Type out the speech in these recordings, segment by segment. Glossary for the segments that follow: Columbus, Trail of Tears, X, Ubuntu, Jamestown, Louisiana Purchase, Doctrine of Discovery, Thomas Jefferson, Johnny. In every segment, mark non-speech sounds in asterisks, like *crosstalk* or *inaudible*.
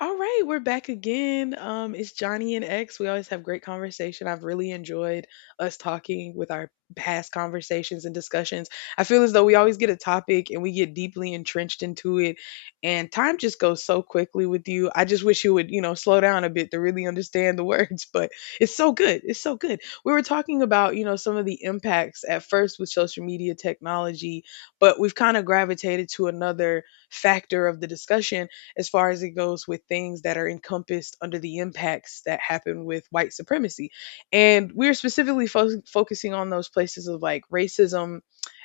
All right, we're back again. It's Johnny and X. We always have great conversation. I've really enjoyed us talking with our past conversations and discussions. I feel as though we always get a topic and we get deeply entrenched into it, and time just goes so quickly with you. I just wish you would, you know, slow down a bit to really understand the *laughs* words, but it's so good. It's so good. We were talking about, you know, some of the impacts at first with social media technology, but we've kind of gravitated to another factor of the discussion as far as it goes with things that are encompassed under the impacts that happen with white supremacy. And we're specifically focusing on those places of like racism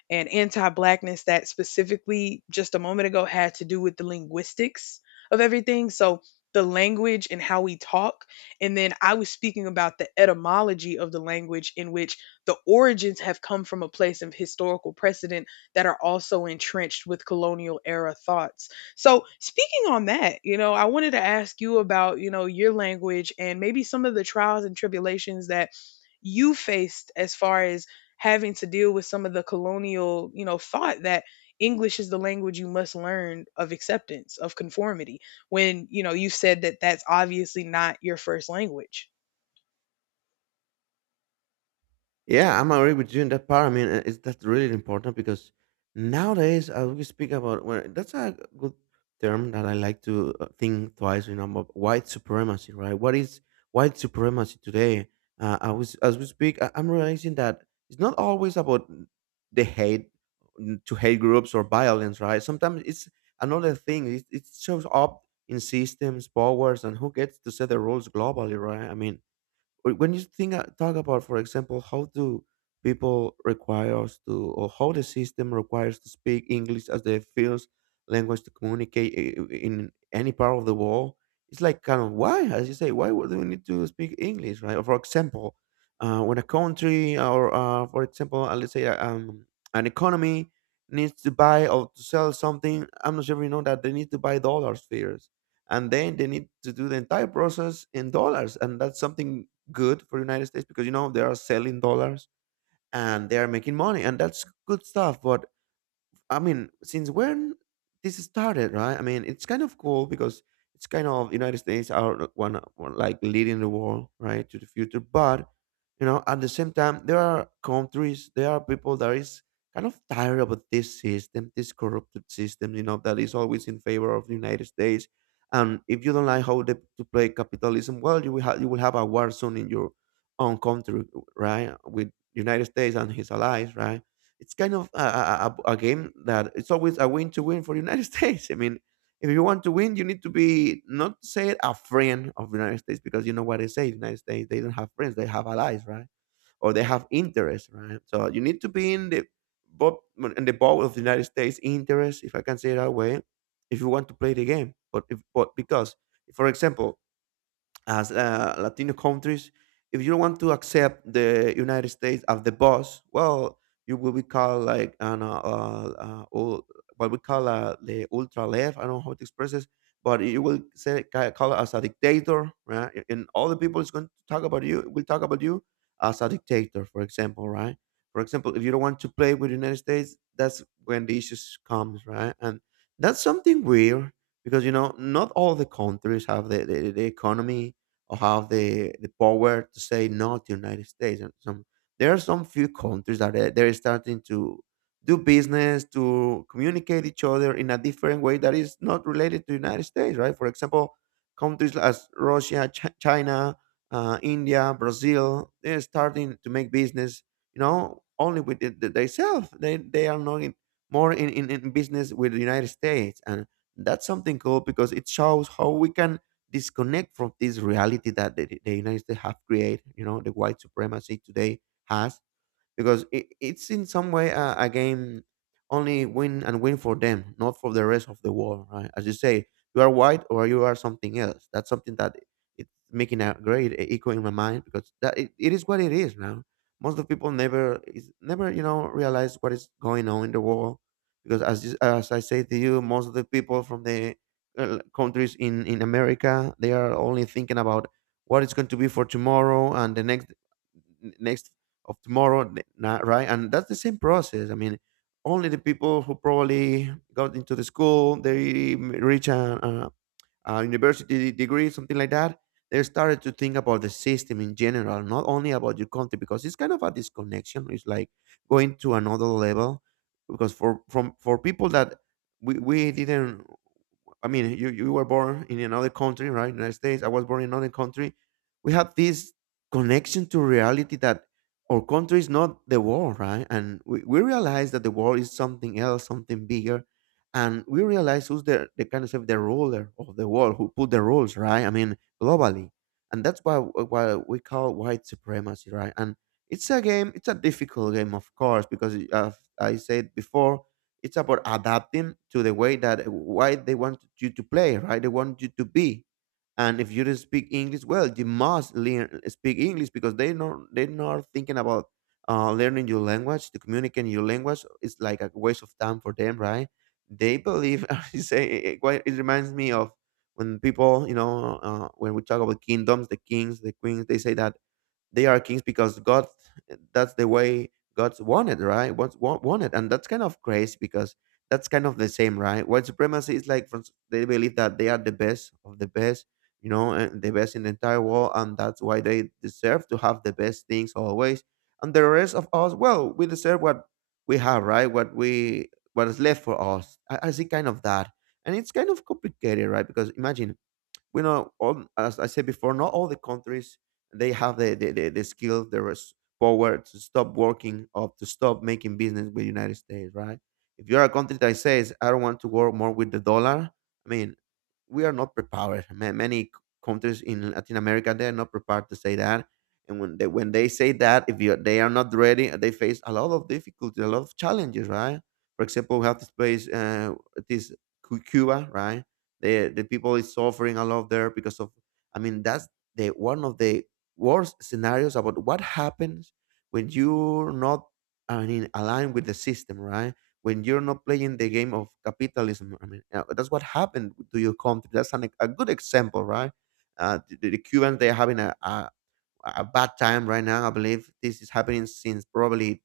and anti-blackness that specifically just a moment ago had to do with the linguistics of everything. So the language and how we talk. And then I was speaking about the etymology of the language, in which the origins have come from a place of historical precedent that are also entrenched with colonial era thoughts. So, speaking on that, you know, I wanted to ask you about, you know, your language and maybe some of the trials and tribulations that you faced as far as having to deal with some of the colonial, you know, thought that English is the language you must learn of acceptance, of conformity, when, you know, you said that that's obviously not your first language. Yeah, I'm agree with you in that part. I mean, is that really important because nowadays we speak about well, that's a good term that I like to think twice. You know, about white supremacy, right? What is white supremacy today? I was as we speak, I'm realizing that it's not always about the hate to hate groups or violence, right? Sometimes it's another thing. It shows up in systems, powers, and who gets to set the rules globally, right? I mean, when you think talk about for example how do people require us to or how the system requires to speak English as the first language to communicate in any part of the world. It's like kind of why as you say why would we need to speak English, right? Or for example when a country or for example let's say an economy needs to buy or to sell something. I'm not sure if you know that they need to buy dollars first, and then they need to do the entire process in dollars, and that's something good for the United States because you know they are selling dollars and they are making money, and that's good stuff. But I mean, since when this started, right? I mean, it's kind of cool because it's kind of United States are one like leading the world, right, to the future. But you know, at the same time, there are countries, there are people that is kind of tired about this system, this corrupted system, you know, that is always in favor of the United States. And if you don't like how they, to play capitalism, well, you will have a war zone in your own country, right, with United States and his allies, right? It's kind of a game that it's always a win to win for the United *laughs* States. I mean, if you want to win, you need to be not say it, a friend of the United States because you know what they say: the United States they don't have friends, they have allies, right? Or they have interests, right? So you need to be in the boat of the United States interest, if I can say it that way, if you want to play the game. But if but because, for example, as Latino countries, if you want to accept the United States as the boss, well, you will be called like what we call the ultra left. I don't know how to express this, but you will say call us a dictator, right? And all the people is going to talk about you. Will talk about you as a dictator, for example, right? For example, if you don't want to play with the United States, that's when the issues comes, right? And that's something weird because you know not all the countries have the economy or have the power to say no to United States. And some there are some few countries that are, they're starting to do business to communicate each other in a different way that is not related to United States, right? For example, countries as Russia, China, India, Brazil, they're starting to make business, you know, only with themselves. They are not in, more in business with the United States, and that's something cool because it shows how we can disconnect from this reality that the United States have created, you know, the white supremacy today has because it's in some way a game only win and win for them, not for the rest of the world, right? As you say, you are white or you are something else. That's something that it's making a great echo in my mind because that it is what it is now. Most of people never is never you know realize what is going on in the world because as you, as I say to you, most of the people from the countries in America they are only thinking about what it's going to be for tomorrow and the next of tomorrow, right? And that's the same process. I mean, only the people who probably got into the school, they reach a university degree, something like that. They started to think about the system in general, not only about your country, because it's kind of a disconnection. It's like going to another level, because for people that we didn't I mean, you were born in another country, right? United States. I was born in another country. We have this connection to reality that our country is not the world, right? And we realize that the world is something else, something bigger. And we realize who's the kind of say, the ruler of the world, who put the rules, right? I mean, globally. And that's why we call white supremacy, right? And it's a game, it's a difficult game, of course, because I said before, it's about adapting to the way that why they want you to play, right? They want you to be. And if you don't speak English, well, you must learn speak English because they're not thinking about learning your language, to communicate your language. It's like a waste of time for them, right? They believe. *laughs* I say it, it reminds me of when people, you know, when we talk about kingdoms, the kings, the queens, they say that they are kings because God that's the way God's wanted, right? Wanted, and that's kind of crazy because that's kind of the same, right? White supremacy is like from, they believe that they are the best of the best, you know, and the best in the entire world, and that's why they deserve to have the best things always. And the rest of us, well, we deserve what we have, right? What we what is left for us. I see kind of that, and it's kind of complicated, right? Because imagine we know all as I said before not all the countries they have the skill power to stop working or to stop making business with United States, right? If you're a country that says I don't want to work more with the dollar, I mean, we are not prepared. Many countries in Latin America they're not prepared to say that. And when they say that if you they are not ready they face a lot of difficulties, a lot of challenges, right? For example, we have this place this Cuba, right? The people is suffering a lot there because of I mean that's the one of the worst scenarios about what happens when you're not I mean aligned with the system, right? When you're not playing the game of capitalism, I mean that's what happened to your country, that's a good example, right? The Cubans they're having a bad time right now. I believe this is happening since probably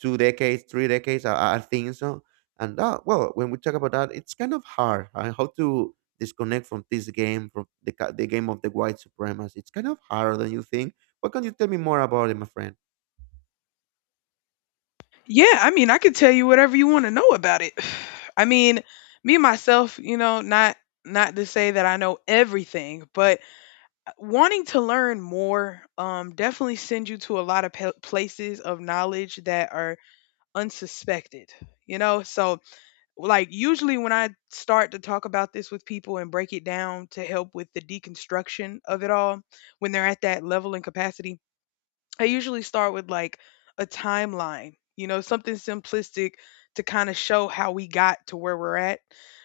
2 decades, 3 decades. I think so. And that, well, when we talk about that, it's kind of hard. How to disconnect from this game, from the game of the white supremacists. It's kind of harder than you think. What can you tell me more about it, my friend? Yeah, I mean, I could tell you whatever you want to know about it. *sighs* I mean, me myself, you know, not to say that I know everything, but wanting to learn more definitely sends you to a lot of places of knowledge that are unsuspected. You know, so like usually when I start to talk about this with people and break it down to help with the deconstruction of it all when they're at that level and capacity I usually start with like a timeline, you know, something simplistic to kind of show how we got to where we're at.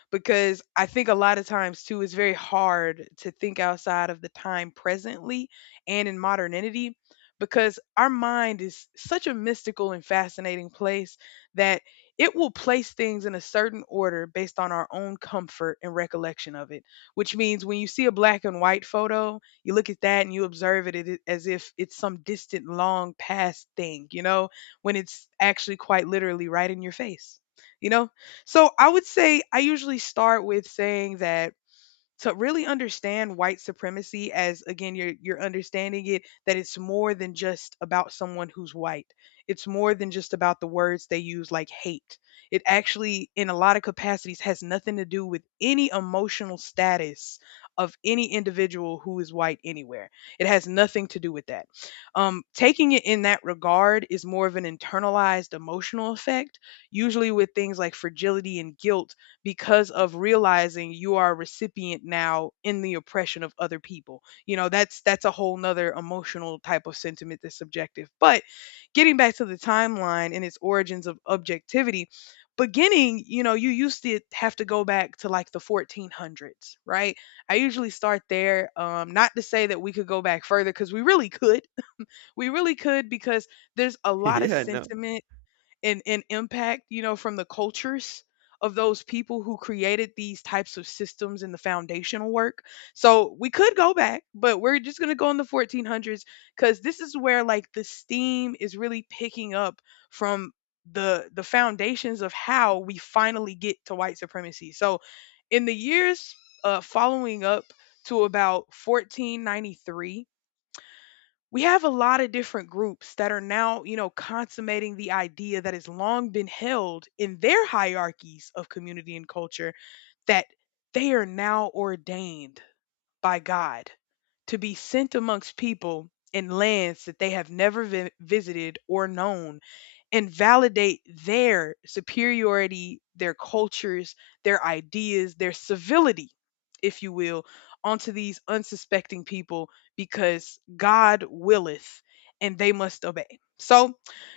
Because I think a lot of times too, it's very hard to think outside of the time presently and in modernity because our mind is such a mystical and fascinating place that it will place things in a certain order based on our own comfort and recollection of it. Which means when you see a black and white photo, you look at that and you observe it as if it's some distant, long past thing, you know, when it's actually quite literally right in your face, you know? So I would say I usually start with saying that to really understand white supremacy as again you're understanding it that it's more than just about someone who's white, it's more than just about the words they use like hate. It actually in a lot of capacities has nothing to do with any emotional status of any individual who is white anywhere. It has nothing to do with that. Taking it in that regard is more of an internalized emotional effect usually with things like fragility and guilt because of realizing you are a recipient now in the oppression of other people. You know, that's a whole nother emotional type of sentiment that's subjective. But getting back to the timeline and its origins of objectivity, beginning, you know, you used to have to go back to like the 1400s, right? I usually start there. Not to say that we could go back further because we really could. *laughs* We really could because there's a *laughs* lot of Yeah, no. sentiment and, impact, you know, from the cultures of those people who created these types of systems and the foundational work. So we could go back, but we're just going to go in the 1400s because this is where like the steam is really picking up from the foundations of how we finally get to white supremacy. So in the years following up to about 1493, we have a lot of different groups that are now, you know, consummating the idea that has long been held in their hierarchies of community and culture, that they are now ordained by God to be sent amongst people in lands that they have never visited or known, and validate their superiority, their cultures, their ideas, their civility, if you will, onto these unsuspecting people because God willeth and they must obey. So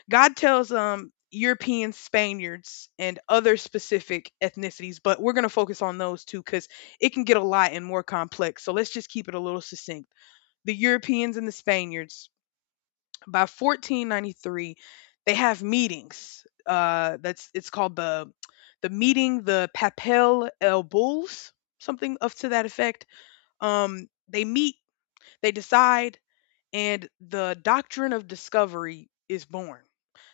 God tells European Spaniards and other specific ethnicities, but we're going to focus on those two because it can get a lot and more complex. So let's just keep it a little succinct. The Europeans and the Spaniards, by 1493 they have meetings, that's, it's called the meeting, the papel el bulls, something of to that effect. They meet, they decide, and the doctrine of discovery is born.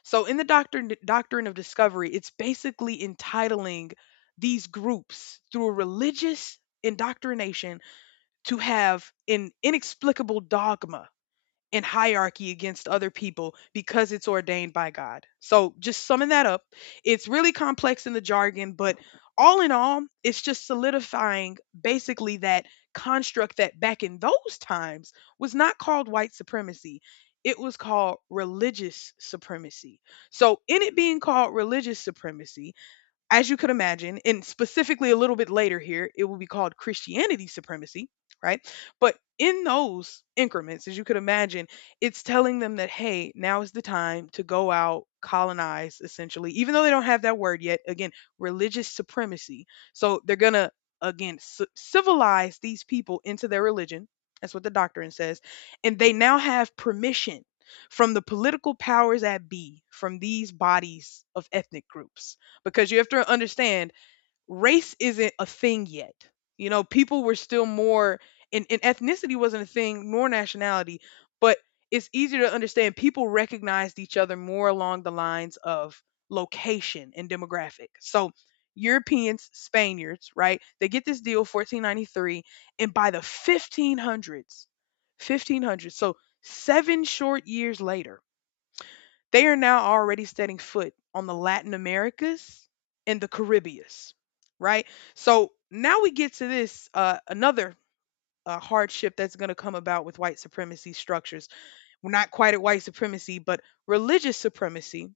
So in the doctrine of discovery, it's basically entitling these groups through a religious indoctrination to have an inexplicable dogma and hierarchy against other people because it's ordained by God. So, just summing that up, it's really complex in the jargon, but all in all, it's just solidifying basically that construct that back in those times was not called white supremacy. It was called religious supremacy. So, in it being called religious supremacy, as you could imagine, and specifically a little bit later here, it will be called Christianity supremacy, right? But in those increments, as you could imagine, it's telling them that, hey, now is the time to go out, colonize, essentially, even though they don't have that word yet. Again, religious supremacy. So they're going to, again, civilize these people into their religion. That's what the doctrine says. And they now have permission from the political powers at be, from these bodies of ethnic groups, because you have to understand race isn't a thing yet. You know, people were still more, and ethnicity wasn't a thing nor nationality, but it's easier to understand people recognized each other more along the lines of location and demographic. So Europeans, Spaniards, right? They get this deal 1493, and by the 1500s, 1500s. So 7 short years later they are now already setting foot on the Latin Americas and the Caribbeans, right? So now we get to this another hardship that's going to come about with white supremacy structures. We're not quite at white supremacy, but religious supremacy.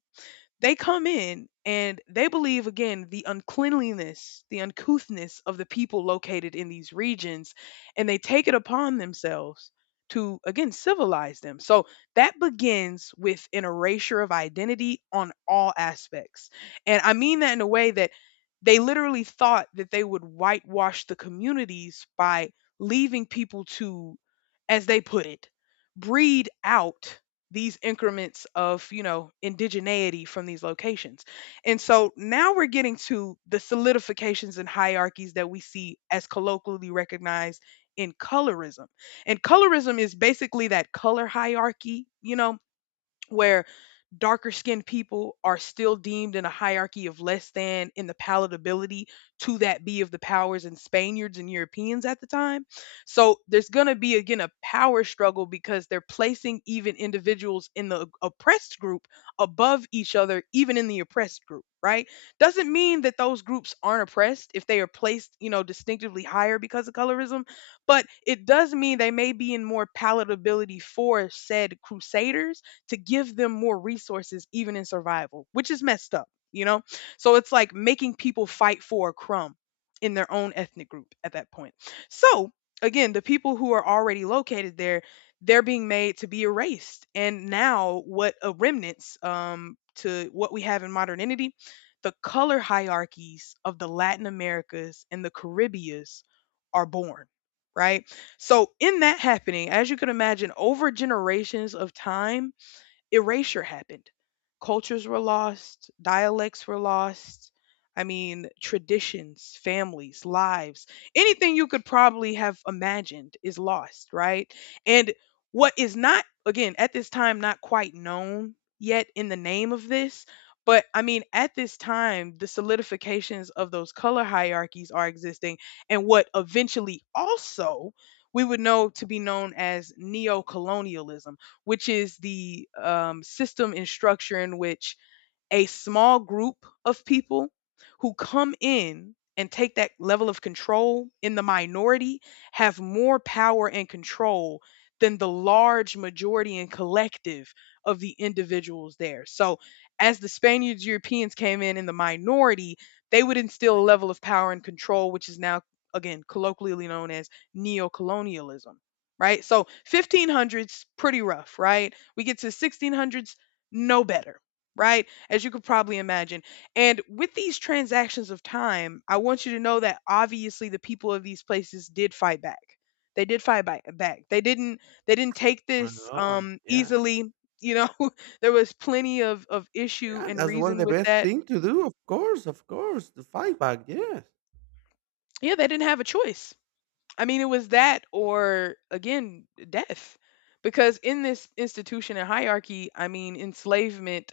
They come in and they believe again the uncleanliness, the uncouthness of the people located in these regions, and they take it upon themselves to again civilize them. So that begins with an erasure of identity on all aspects. And I mean that in a way that they literally thought that they would whitewash the communities by leaving people to, as they put it, breed out these increments of you know indigeneity from these locations. And so now we're getting to the solidifications and hierarchies that we see as colloquially recognized in colorism. And colorism is basically that color hierarchy, you know, where darker skinned people are still deemed in a hierarchy of less than in the palatability to that be of the powers and Spaniards and Europeans at the time. So there's going to be again a power struggle because they're placing even individuals in the oppressed group above each other even in the oppressed group, right? Doesn't mean that those groups aren't oppressed if they are placed, you know, distinctively higher because of colorism, but it does mean they may be in more palatability for said crusaders to give them more resources, even in survival, which is messed up, you know? So it's like making people fight for a crumb in their own ethnic group at that point. So again, the people who are already located there, they're being made to be erased. And now, what a remnants to what we have in modernity, the color hierarchies of the Latin Americas and the Caribbeas are born, right? So, in that happening, as you can imagine, over generations of time, erasure happened. Cultures were lost, dialects were lost. I mean, traditions, families, lives, anything you could probably have imagined is lost, right? And what is not, again, at this time, not quite known yet in the name of this, but I mean, at this time, the solidifications of those color hierarchies are existing. And what eventually also we would know to be known as neo colonialism, which is the system and structure in which a small group of people who come in and take that level of control in the minority have more power and control than the large majority and collective of the individuals there. So, as the Spaniards, Europeans came in the minority, they would instill a level of power and control, which is now, again, colloquially known as neocolonialism, right? So, 1500s, pretty rough, right? We get to 1600s, no better, right? As you could probably imagine. And with these transactions of time, I want you to know that obviously the people of these places did fight back. They did fight back. They didn't take Well, this no, yeah, easily, you know. *laughs* There was plenty of issue yeah. and That's one of reason the with best that. thing to do. Of course, to fight back. Yes. Yeah, they didn't have a choice. I mean, it was that or, again, death. Because in this institution and hierarchy, I mean, enslavement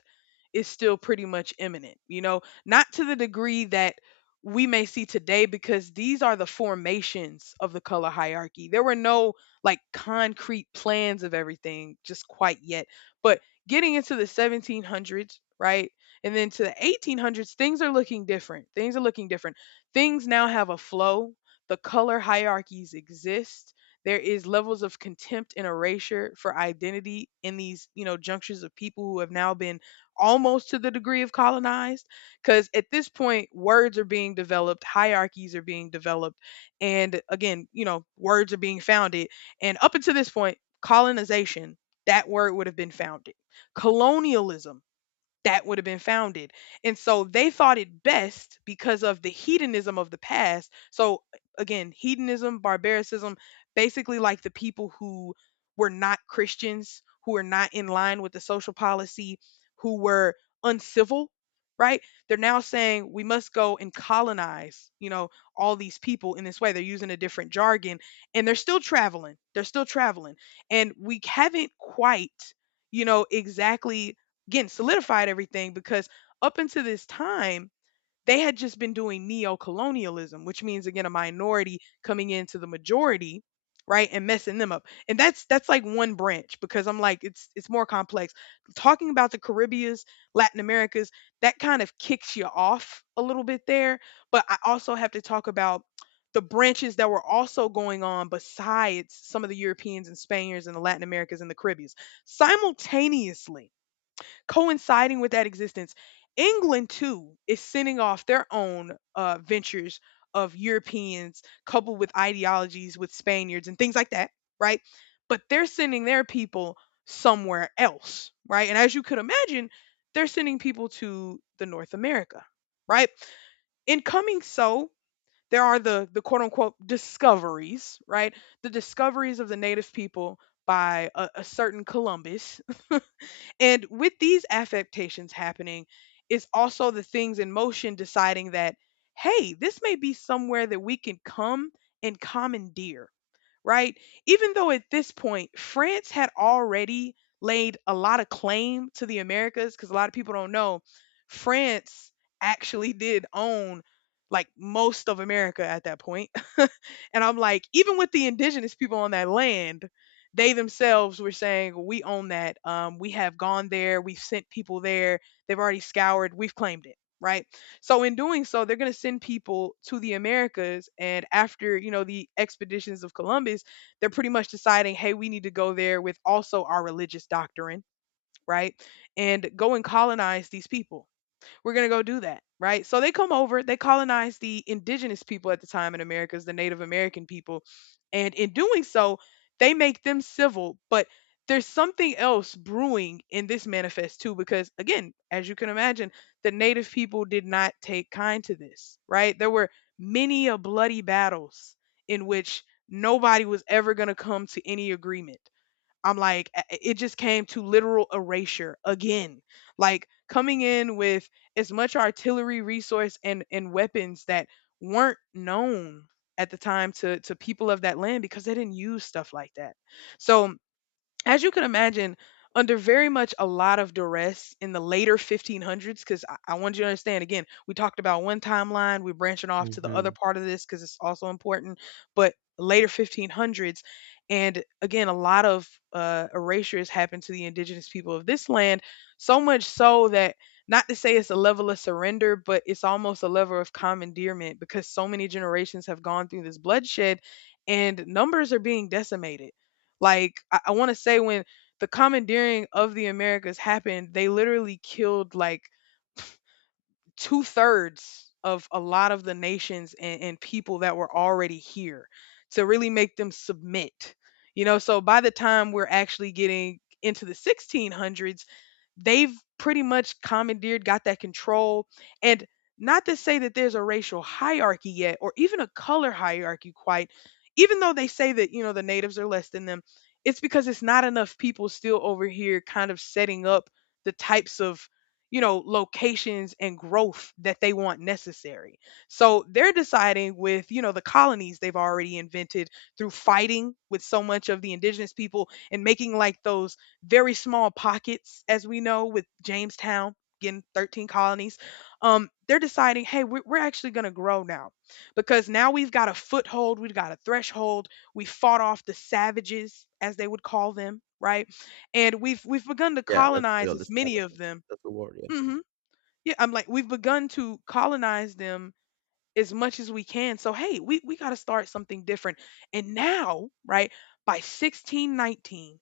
is still pretty much imminent, you know, not to the degree that we may see today, because these are the formations of the color hierarchy. There were no like concrete plans of everything just quite yet. But getting into the 1700s, right? And then to the 1800s, things are looking different. Things are looking different. Things now have a flow. The color hierarchies exist. There is levels of contempt and erasure for identity in these, you know, junctures of people who have now been almost to the degree of colonized, because at this point words are being developed, hierarchies are being developed, and, again, you know, words are being founded. And up until this point, colonization, that word would have been founded. Colonialism, that would have been founded. And so they thought it best because of the hedonism of the past. So, again, hedonism, barbaricism, basically like the people who were not Christians, who were not in line with the social policy, who were uncivil, right? They're now saying we must go and colonize, you know, all these people in this way. They're using a different jargon, and they're still traveling. They're still traveling. And we haven't quite, you know, exactly, again, solidified everything, because up until this time they had just been doing neo-colonialism, which means, again, a minority coming into the majority, right, and messing them up. And that's like one branch, because I'm like, it's more complex. Talking about the Caribbeans, Latin Americas, that kind of kicks you off a little bit there, but I also have to talk about the branches that were also going on besides some of the Europeans and Spaniards and the Latin Americas and the Caribbeans. Simultaneously coinciding with that existence, England too is sending off their own ventures of Europeans coupled with ideologies with Spaniards and things like that, right? But they're sending their people somewhere else, right? And as you could imagine, they're sending people to the North America, right? In coming so, there are the quote unquote discoveries, right? The discoveries of the native people by a certain Columbus, and with these affectations happening, it's also the things in motion deciding that, hey, this may be somewhere that we can come and commandeer, right? Even though at this point, France had already laid a lot of claim to the Americas, because a lot of people don't know, France actually did own like most of America at that point. *laughs* And I'm like, even with the indigenous people on that land, they themselves were saying, "We own that. We have gone there. We've sent people there. They've already scoured. We've claimed it." Right. So in doing so, they're going to send people to the Americas, and after, you know, the expeditions of Columbus, they're pretty much deciding, "Hey, we need to go there with also our religious doctrine." Right. And go and colonize these people. We're going to go do that, right? So they come over, they colonize the indigenous people, at the time in America, is the Native American people. And in doing so, they make them civil, but there's something else brewing in this manifest too, because, again, as you can imagine, the native people did not take kind to this, right? There were many a bloody battles in which nobody was ever going to come to any agreement. I'm like, it just came to literal erasure again. Like coming in with as much artillery, resource, and weapons that weren't known at the time to people of that land, because they didn't use stuff like that. So, as you can imagine, under very much a lot of duress in the later 1500s, because I want you to understand, again, we talked about one timeline, we're branching off to the other Hmm. part of this because it's also important, but later 1500s. And, again, a lot of erasures happened to the indigenous people of this land, so much so that, not to say it's a level of surrender, but it's almost a level of commandeerment, because so many generations have gone through this bloodshed, and numbers are being decimated. Like I want to say, when the commandeering of the Americas happened, they literally killed like two-thirds of a lot of the nations and people that were already here to really make them submit. You know, so by the time we're actually getting into the 1600s, they've pretty much commandeered, got that control. And, not to say that there's a racial hierarchy yet or even a color hierarchy quite, even though they say that, you know, the natives are less than them, it's because it's not enough people still over here kind of setting up the types of, you know, locations and growth that they want necessary. So they're deciding with, you know, the colonies they've already invented through fighting with so much of the indigenous people, and making like those very small pockets, as we know with Jamestown, getting 13 colonies. They're deciding, hey, we're actually going to grow now, because now we've got a foothold, we've got a threshold, we fought off the savages, as they would call them, right? And we've begun to Yeah, that's colonize real. The as many of savages. them. That's the word, yeah. Hmm. Yeah, I'm like, we've begun to colonize them as much as we can. So, hey, we got to start something different. And now, right, by 1619,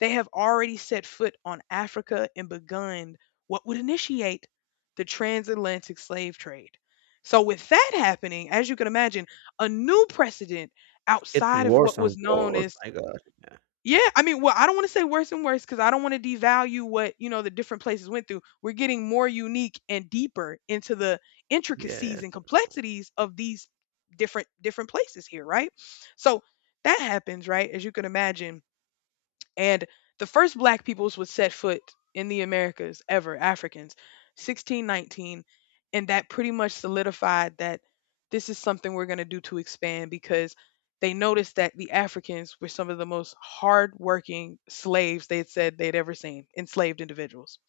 they have already set foot on Africa and begun what would initiate the transatlantic slave trade. So with that happening, as you can imagine, a new precedent It's outside getting of what worse was and known worse, as. my gosh. Yeah. Yeah, I mean, well, I don't want to say worse and worse, because I don't want to devalue what, you know, the different places went through. We're getting more unique and deeper into the intricacies Yes. and complexities of these different places here, right? So that happens, right? As you can imagine, and the first black peoples would set foot in the Americas ever, Africans, 1619, and that pretty much solidified that this is something we're going to do to expand, because they noticed that the Africans were some of the most hardworking slaves they had said they'd ever seen, enslaved individuals.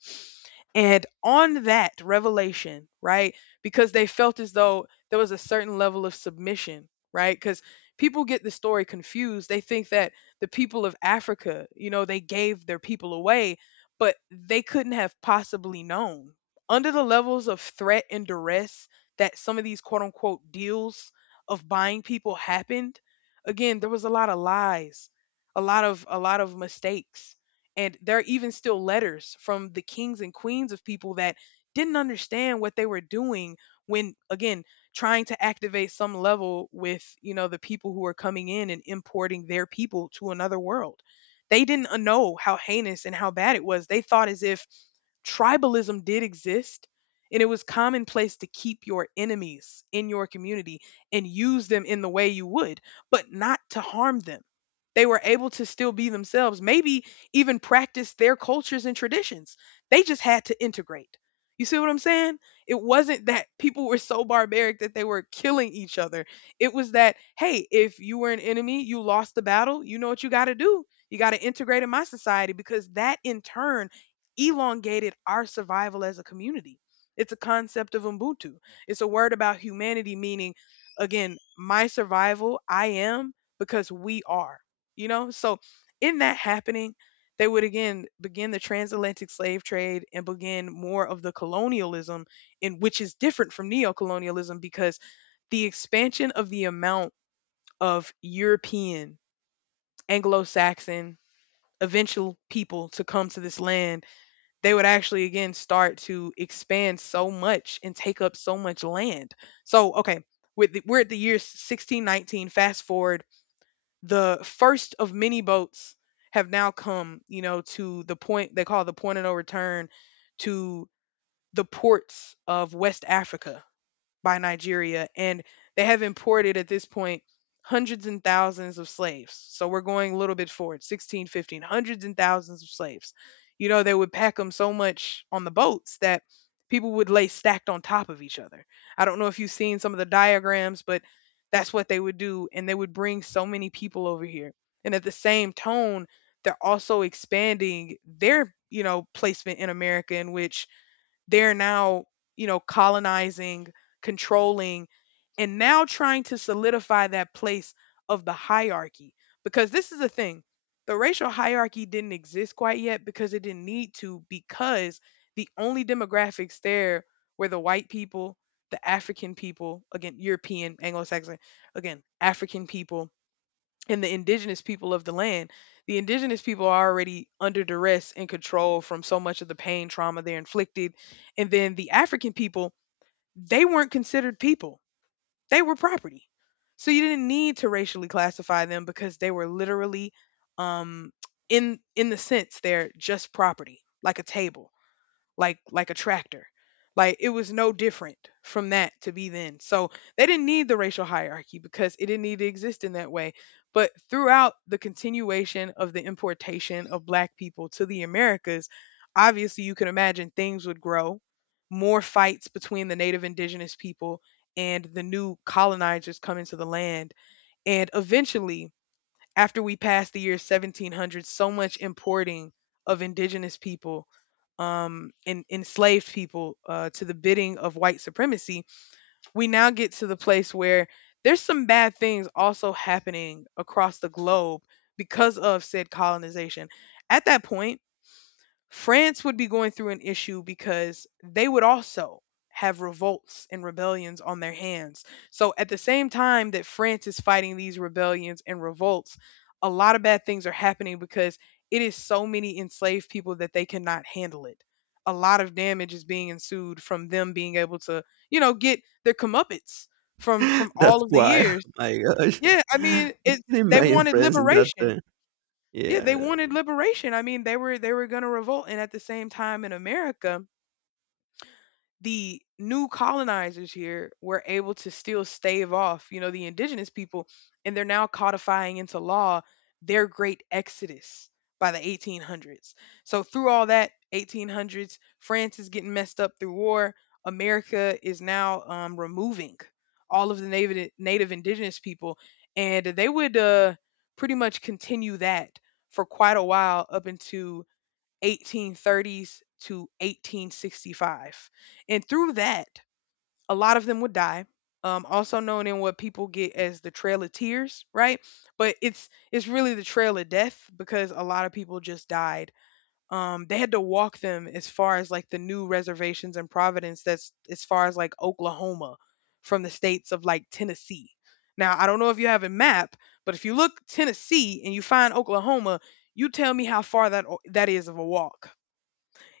And on that revelation, right, because they felt as though there was a certain level of submission, right, because people get the story confused. They think that the people of Africa, you know, they gave their people away, but they couldn't have possibly known. Under the levels of threat and duress that some of these quote unquote deals of buying people happened, again, there was a lot of lies, a lot of mistakes. And there are even still letters from the kings and queens of people that didn't understand what they were doing when, again, trying to activate some level with, you know, the people who are coming in and importing their people to another world. They didn't know how heinous and how bad it was. They thought as if tribalism did exist, and it was commonplace to keep your enemies in your community and use them in the way you would, but not to harm them. They were able to still be themselves, maybe even practice their cultures and traditions. They just had to integrate. You see what I'm saying? It wasn't that people were so barbaric that they were killing each other. It was that, hey, if you were an enemy, you lost the battle, you know what you got to do. You got to integrate in my society, because that in turn elongated our survival as a community. It's a concept of Ubuntu. It's a word about humanity, meaning, again, my survival, I am, because we are, you know? So, in that happening, they would again begin the transatlantic slave trade and begin more of the colonialism, in which is different from neocolonialism, because the expansion of the amount of European, Anglo Saxon, eventual people to come to this land, they would actually again start to expand so much and take up so much land. So, okay, with the, we're at the year 1619. Fast forward, the first of many boats have now come, you know, to the point they call the point of no return, to the ports of West Africa, by Nigeria, and they have imported at this point hundreds and thousands of slaves. So we're going a little bit forward, 16, 15, hundreds and thousands of slaves. You know, they would pack them so much on the boats that people would lay stacked on top of each other. I don't know if you've seen some of the diagrams, but that's what they would do. And they would bring so many people over here. And at the same tone, they're also expanding their, you know, placement in America, in which they're now, you know, colonizing, controlling, and now trying to solidify that place of the hierarchy. Because this is the thing, the racial hierarchy didn't exist quite yet because it didn't need to, because the only demographics there were the white people, the African people, again, European, Anglo Saxon, again, African people and the indigenous people of the land. The indigenous people are already under duress and control from so much of the pain, trauma they're inflicted. And then the African people, they weren't considered people, they were property. So you didn't need to racially classify them because they were literally, um, in the sense, they're just property, like a table, like a tractor. Like it was no different from that to be then. So they didn't need the racial hierarchy because it didn't need to exist in that way. But throughout the continuation of the importation of black people to the Americas, obviously you can imagine things would grow, more fights between the native indigenous people and the new colonizers coming to the land. And eventually after we passed the year 1700, so much importing of indigenous people and enslaved people to the bidding of white supremacy, we now get to the place where there's some bad things also happening across the globe because of said colonization. At that point France would be going through an issue because they would also have revolts and rebellions on their hands. So at the same time that France is fighting these rebellions and revolts, a lot of bad things are happening because it is so many enslaved people that they cannot handle it. A lot of damage is being ensued from them being able to, you know, get their comeuppance from *laughs* from all That's of the why. years. *laughs* My gosh. Yeah, *laughs* I I mean, can it's they imagine wanted friends in that liberation. Yeah, they yeah. wanted liberation. I mean, they were going to revolt, and at the same time in America, the new colonizers here were able to still stave off, you know, the indigenous people, and they're now codifying into law their great exodus by the 1800s. So through all that 1800s, France is getting messed up through war. America is now removing all of the native indigenous people, and they would pretty much continue that for quite a while up into 1830s to 1865. And through that, a lot of them would die. Also known in what people get as the Trail of Tears, right? But it's really the Trail of Death because a lot of people just died. They had to walk them as far as like the new reservations in Providence. That's as far as like Oklahoma, from the states of like Tennessee. Now I don't know if you have a map, but if you look Tennessee and you find Oklahoma, you tell me how far that is of a walk,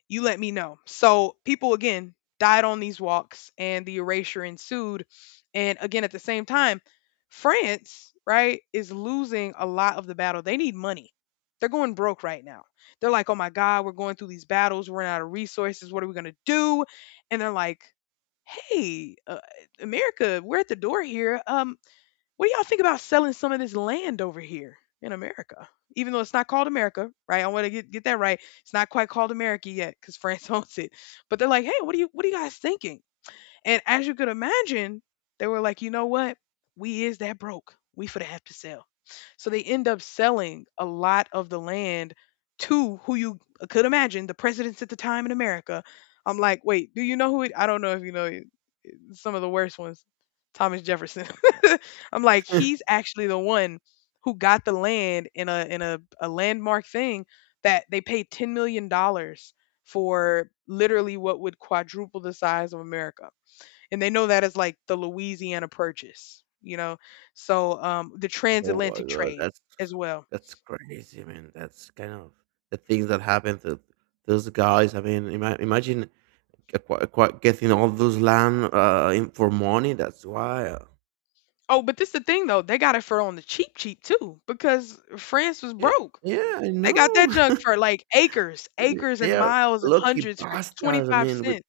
you let me know. So people again died on these walks and the erasure ensued. And again, at the same time, France, right, is losing a lot of the battle. They need money. They're going broke right now. They're like, oh my God, we're going through these battles. We're running out of resources. What are we going to do? And they're like, hey, America, we're at the door here. What do y'all think about selling some of this land over here in America? Even though it's not called America, right? I want to get that right. It's not quite called America yet because France *laughs* owns it. But they're like, hey, what are you guys thinking? And as you could imagine, they were like, you know what? We is that broke. We for to have to sell. So they end up selling a lot of the land to who you could imagine the presidents at the time in America. I'm like, wait, do you know who it? I don't know if you know some of the worst ones. Thomas Jefferson. *laughs* I'm like, *laughs* he's actually the one who got the land in a landmark thing, that they paid $10 million for literally what would quadruple the size of America. And they know that as like the Louisiana Purchase, you know. So the Oh my transatlantic god, trade as well. that's crazy, man. That's kind of the things that happen to those guys. I mean, imagine getting all those land in for money. That's why. Oh, but this the thing though, they got it for on the cheap too, because France was Yeah, broke. yeah, I They got that know. *laughs* junk for, like, acres, I mean, acres and they are miles and lucky hundreds for bastards. I 25 mean, with cents,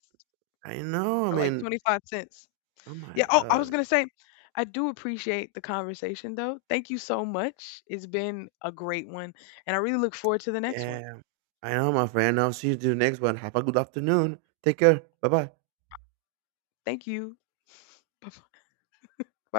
I know. I for, like, mean, 25 cents. Oh my Yeah, oh, I was gonna god. say, I do appreciate the conversation, though. Thank you so much. It's been a great one, and I really look forward to the next one. Yeah. I know, my friend. I'll see you to the next one. Have a good afternoon. Take care. Bye bye. Thank you. Bye.